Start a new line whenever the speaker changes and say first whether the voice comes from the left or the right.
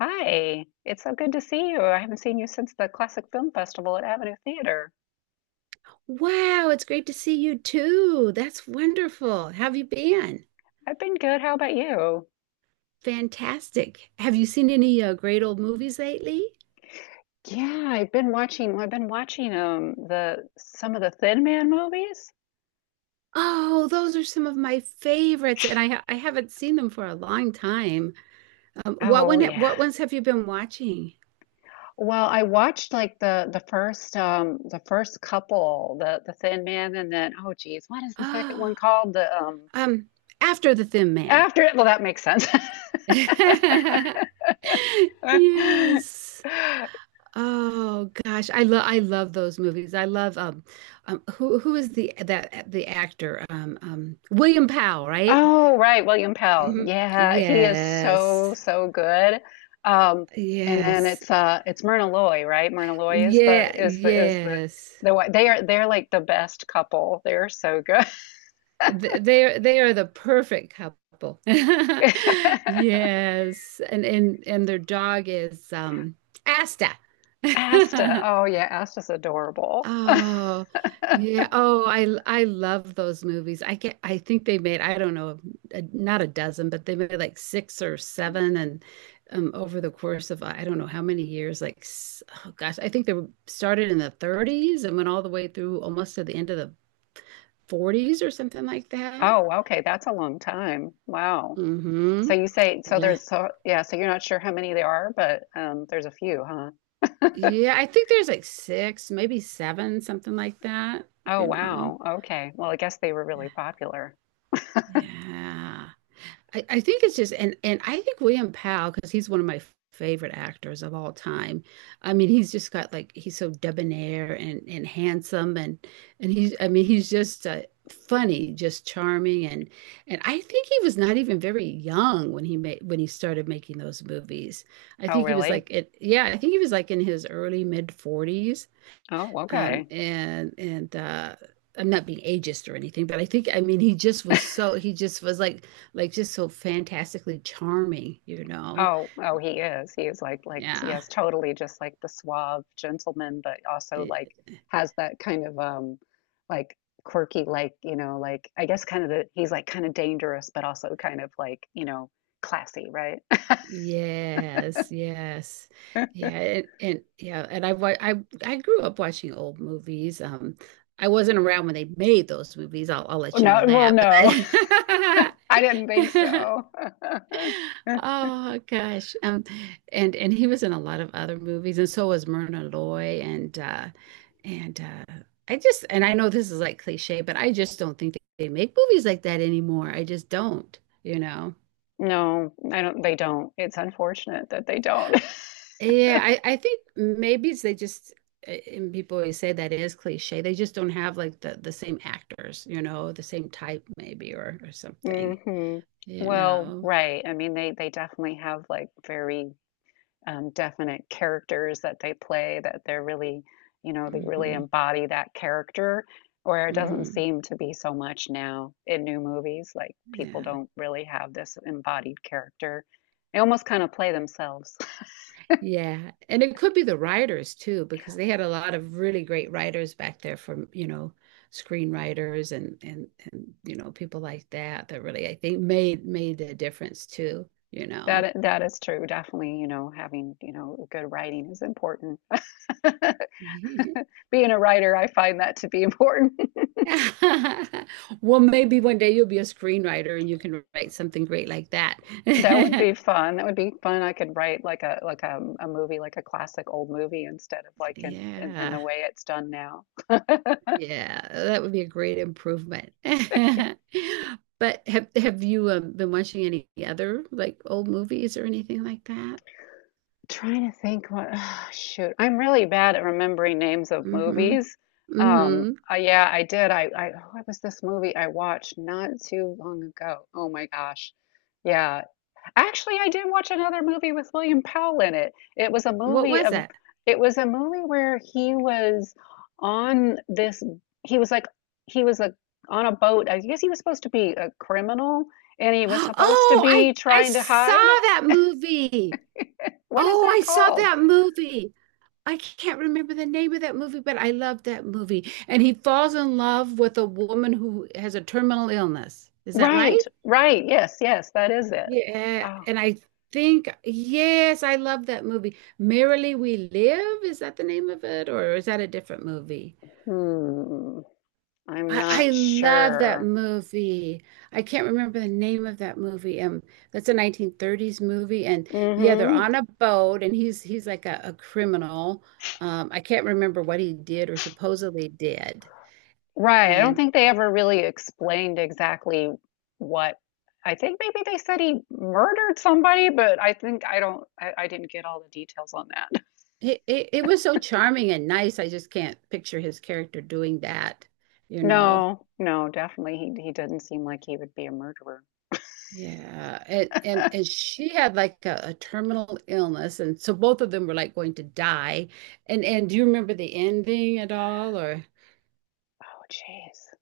left: Hi, it's so good to see you. I haven't seen you since the Classic Film Festival at Avenue Theater.
right: Wow, it's great to see you too. That's wonderful. How have you been?
left: I've been good. How about you?
right: Fantastic. Have you seen any great old movies lately?
left: Yeah, I've been watching, well, I've been watching the some of the Thin Man movies.
right: Oh, those are some of my favorites, and I haven't seen them for a long time.
left: Oh yeah.
right: What ones have you been watching?
left: Well, I watched like the first the first couple, the Thin Man and then oh geez, what is the second one
right: Oh,
left: called? The
right: um, After the Thin Man.
left: After it, well that makes sense.
right: Yes. Oh gosh, I love those movies. I love who is the actor, William Powell, right?
left: Oh, right, William Pell.
right: Hmm.
left: Yeah, he is so
right: Yes,
left: so good. Um, and then
right: yes,
left: it's Myrna Loy, right? Myrna Loy is the
right: yeah,
left: is the is the
right: yes.
left: they are they're like the best couple. They're so good.
right: They are the perfect couple. Yes, and their dog is Asta.
left: Asta. Oh yeah, Asta's adorable.
right: Oh, yeah. Oh, I love those movies. I think they made, I don't know, not a dozen, but they made like six or seven and over the course of I don't know how many years, oh gosh, I think they were started in the 30s and went all the way through almost to the end of the 40s or something like that.
left: Oh, okay, that's a long time. Wow.
right: Mm-hmm.
left: So you say so
right: Yeah.
left: there's so yeah, so you're not sure how many there are, but there's a few, huh?
right: Yeah, I think there's like six, maybe seven, something like that,
left: Oh,
right: you know.
left: wow. Okay. Well, I guess they were really popular.
right: Yeah. I think it's just and I think William Powell, because he's one of my favorite actors of all time. I mean, he's just got like he's so debonair and handsome and he's, I mean, he's just funny, just charming and I think he was not even very young when he started making those movies. I
left: Oh,
right: think he was
left: really?
right: like it yeah, I think he was like in his early mid 40s.
left: Oh, okay.
right: And I'm not being ageist or anything, but I think, I mean, he just was like just so fantastically charming.
left: Oh, oh, he is. He is like,
right: Yeah.
left: yes, totally, just like the suave gentleman, but also like
right: It-
left: has that kind of like quirky, like you know, like I guess kind of the he's like kind of dangerous, but also kind of like, you know, classy, right?
right: Yes, yes. Yeah, and yeah, and I wa- I grew up watching old movies. I wasn't around when they made those movies. I'll let you
left: No,
right: know
left: well,
right: that.
left: no, I didn't think
right: But
left: so.
right: Oh gosh. And he was in a lot of other movies and so was Myrna Loy and uh and I know this is like cliche, but I just don't think they make movies like that anymore. I just don't.
left: No, I don't. They don't. It's unfortunate that they don't.
right: Yeah, I think maybe it's they just and people always say that is cliche. They just don't have like the same actors, the same type maybe or something,
left: hmm
right: you
left: Well,
right: know.
left: right. I mean, they definitely have like very definite characters that they play that they're really, you know, they really
right: Hmm.
left: embody that character, where it doesn't
right: Hmm.
left: seem to be so much now in new movies. Like people
right: Yeah.
left: don't really have this embodied character, they almost kind of play themselves.
right: Yeah. And it could be the writers too, because they had a lot of really great writers back there from, screenwriters and people like that that really I think made a difference too, you know.
left: That that is true, definitely. You know, having, you know, good writing is important. Being a writer, I find that to be important.
right: Well, maybe one day you'll be a screenwriter and you can write something great like that.
left: That would be fun. That would be fun. I could write like a movie, like a classic old movie, instead of like in
right: Yeah.
left: the way it's done now.
right: Yeah, that would be a great improvement. But have you been watching any other like old movies or anything like that?
left: Trying to think what, shoot, I'm really bad at remembering names of
right: Hmm.
left: movies.
right: Hmm.
left: Yeah, I did. What was this movie I watched not too long ago? Oh my gosh. Yeah. Actually, I did watch another movie with William Powell in it. It was a
right: What
left: movie
right: was
left: of,
right: it?
left: It was a movie where he was on this, he was like, he was a, on a boat. I guess he was supposed to be a criminal and he was supposed to
right: Oh, I
left: be
right: I
left: trying to
right: saw
left: hide.
right: that movie.
left: What is
right: Oh,
left: that
right: I saw
left: called?
right: that movie. I can't remember the name of that movie, but I loved that movie. And he falls in love with a woman who has a terminal illness. Is that right?
left: Right, right. Yes, yes, that is it.
right: Yeah.
left: Oh,
right: And I think, yes, I love that movie. Merrily We Live, is that the name of it? Or is that a different movie?
left: hmm. I'm
right: I
left: not
right: love that
left: sure.
right: movie. I can't remember the name of that movie. That's a 1930s movie, and yeah, they're
left: hmm
right: on a boat, and he's like a criminal. I can't remember what he did or supposedly did,
left: Right. I don't
right: and
left: think they ever really explained exactly what. I think maybe they said he murdered somebody, but I don't. I didn't get all the details on that.
right: it was so charming and nice. I just can't picture his character doing that, you know.
left: No, no, definitely he did not seem like he would be a murderer.
right: Yeah, and she had like a terminal illness, and so both of them were like going to die. And do you remember the ending at all, or?
left: Oh, jeez.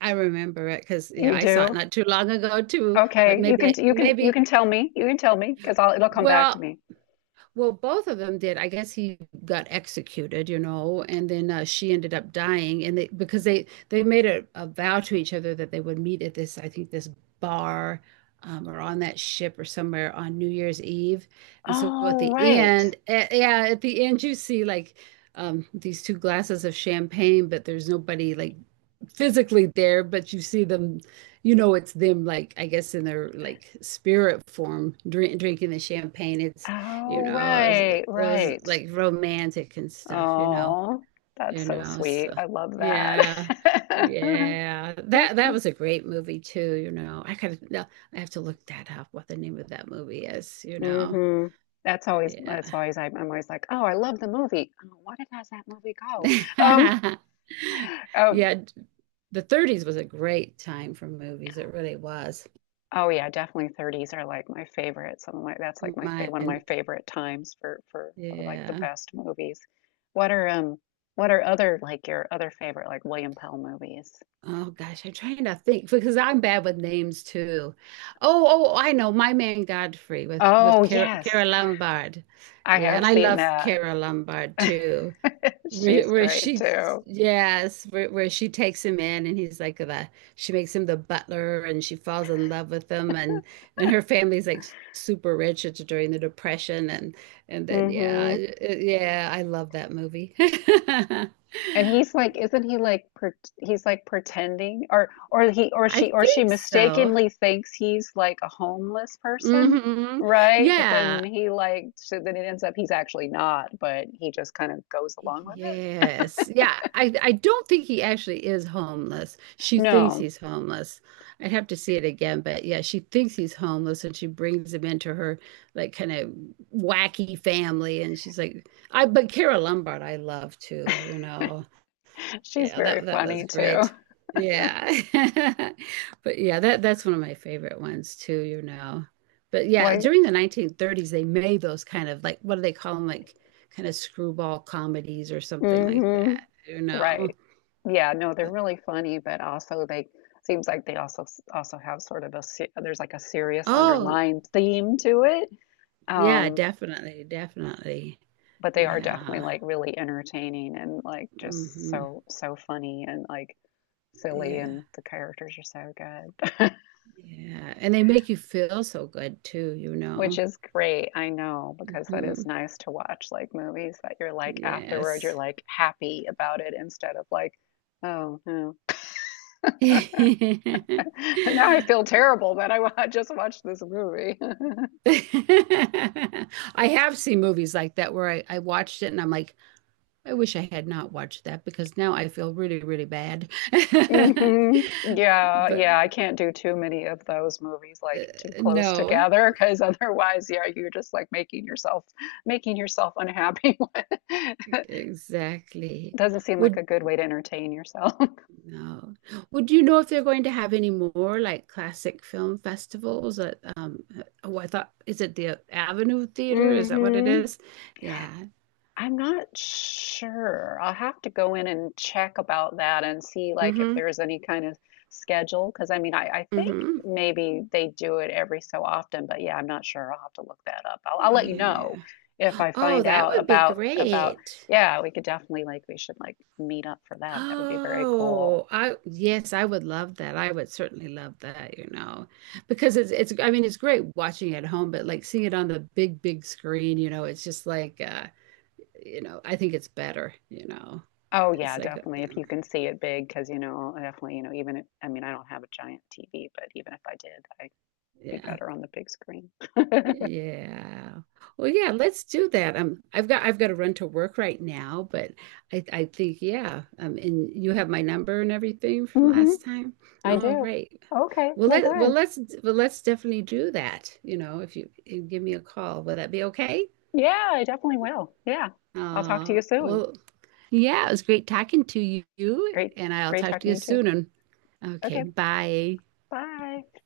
right: I remember it because yeah,
left: You
right: I saw it
left: do?
right: not too long ago too. But
left: Okay.
right: maybe
left: You
right: maybe
left: can tell me. You can tell me, because I'll— it'll come back to
right: well,
left: me.
right: well, both of them did. I guess he got executed, and then she ended up dying, and they because they made a vow to each other that they would meet at this, I think, this bar. Or on that ship or somewhere on New Year's Eve. And so at
left: Oh,
right: the
left: right.
right: end, yeah, you see like these two glasses of champagne, but there's nobody like physically there, but you see them, it's them like I guess in their like spirit form, drinking the champagne.
left: Oh,
right: It was, it
left: right,
right: was
left: right.
right: like romantic and stuff, you know,
left: Oh, that's
right: you
left: so
right: know.
left: sweet.
right: So
left: I love that.
right: yeah, yeah, that was a great movie too. I kind of no, I have to look that up, what the name of that movie is.
left: hmm That's always—
right: Yeah,
left: that's always— I'm always like, oh, I love the movie. Oh, what it has that movie called? Um, um,
right: yeah. The 30s was a great time for movies. It really was.
left: oh yeah, definitely 30s are like my favorite. Some of my that's like my fa One of my
right: Mine,
left: favorite times for like the
right: yeah.
left: best movies. What are um what are other like your other favorite like William Pell movies?
right: Oh gosh, I'm trying to think because I'm bad with names too. Oh, I know My Man Godfrey with
left: Oh
right: with Cara,
left: yes,
right: Cara Lombard.
left: I
right: Yeah,
left: have
right: and I
left: seen
right: love
left: that.
right: Cara Lombard too. Where,
left: She's
right: where
left: great
right: she,
left: too.
right: yes, where she takes him in, and he's like the she makes him the butler, and she falls in love with him, and her family's like super rich. It's during the Depression, and then yeah,
left: Hmm
right: yeah, I love that movie.
left: And he's like, isn't he like— per he's like pretending, or— or he or
right: I
left: she
right: think so.
left: mistakenly thinks he's like a homeless person,
right: Hmm.
left: right? But then
right: Yeah.
left: he like, so then it ends up he's actually not, but he just kind of goes along with it.
right: Yes. Yeah. I don't think he actually is homeless. She thinks
left: No,
right: he's homeless. I'd have to see it again, but yeah, she thinks he's homeless and she brings him into her like kind of wacky family, and she's like I but Kara Lombard I love too.
left: she's
right: Yeah,
left: very
right: that was
left: funny too.
right: great. Yeah. But yeah, that's one of my favorite ones too. But yeah,
left: Like,
right: during the 1930s they made those kind of, like, what do they call them, like kind of screwball comedies or something like
left: hmm
right: that.
left: right. Yeah, no, they're
right: But
left: really funny, but also they— seems like they also s- also have sort of a se- there's like a serious
right: oh,
left: underlying theme to it.
right: yeah,
left: Um,
right: definitely, definitely.
left: but they are definitely
right: Yeah.
left: like really entertaining and like just
right: Hmm.
left: so so funny and like silly,
right: Yeah.
left: and the characters are so good.
right: Yeah. And they make you feel so good too, you
left: Which
right: know.
left: is great, I know, because that
right: Hmm.
left: is nice to watch like movies that you're like afterward you're
right: Yes.
left: like happy about it instead of like, oh no. Now I feel terrible that I wa- just watched this movie.
right: I have seen movies like that where I watched it and I'm like, I wish I had not watched that because now I feel really, really bad.
left: hmm Yeah,
right: But
left: yeah, I can't do too many of those movies
right: uh,
left: like too close
right: no,
left: together because otherwise, yeah, you're just like making yourself— making yourself unhappy.
right: exactly.
left: Doesn't seem like
right: Would
left: a good way to entertain yourself.
right: no. Would you know if they're going to have any more like classic film festivals, that um oh, I thought is it the Avenue Theater? Is that what it
left: hmm
right: is? Yeah.
left: I'm not sure. I'll have to go in and check about that and see like if
right: Mm-hmm.
left: there's any kind of schedule. Because I mean, I think
right: Mm-hmm.
left: maybe they do it every so often, but yeah, I'm not sure. I'll have to look that up. I'll let you
right: Yeah.
left: know if I
right: Oh,
left: find
right: that
left: out
right: would be
left: about about.
right: great.
left: Yeah, we could definitely like— we should like meet up for that. That would be very cool.
right: Oh, I yes, I would love that. I would certainly love that, because it's, I mean, it's great watching at home, but like seeing it on the big, big screen, it's just like I think it's better.
left: Oh
right: It's
left: yeah,
right: like
left: definitely. If you
right: um,
left: can see it big, because you know, definitely, you know, even if— I mean, I don't have a giant TV, but even if I did, I'd be
right: yeah.
left: better on the big screen.
right: Yeah. Well, yeah, let's do that. I've got to run to work right now, but I think, yeah. And you have my number and everything from
left: Mm-hmm.
right: last time.
left: I
right: All
left: do.
right: right.
left: Okay,
right: Well,
left: well,
right: let well
left: good.
right: let's well let's definitely do that. If you give me a call, will that be okay?
left: Yeah, I definitely will. Yeah, I'll talk to
right: Uh,
left: you soon.
right: well, yeah, it was great talking to you,
left: Great,
right: and I'll
left: great
right: talk to you
left: talking to you too.
right: soon. Okay,
left: Okay,
right: bye.
left: bye.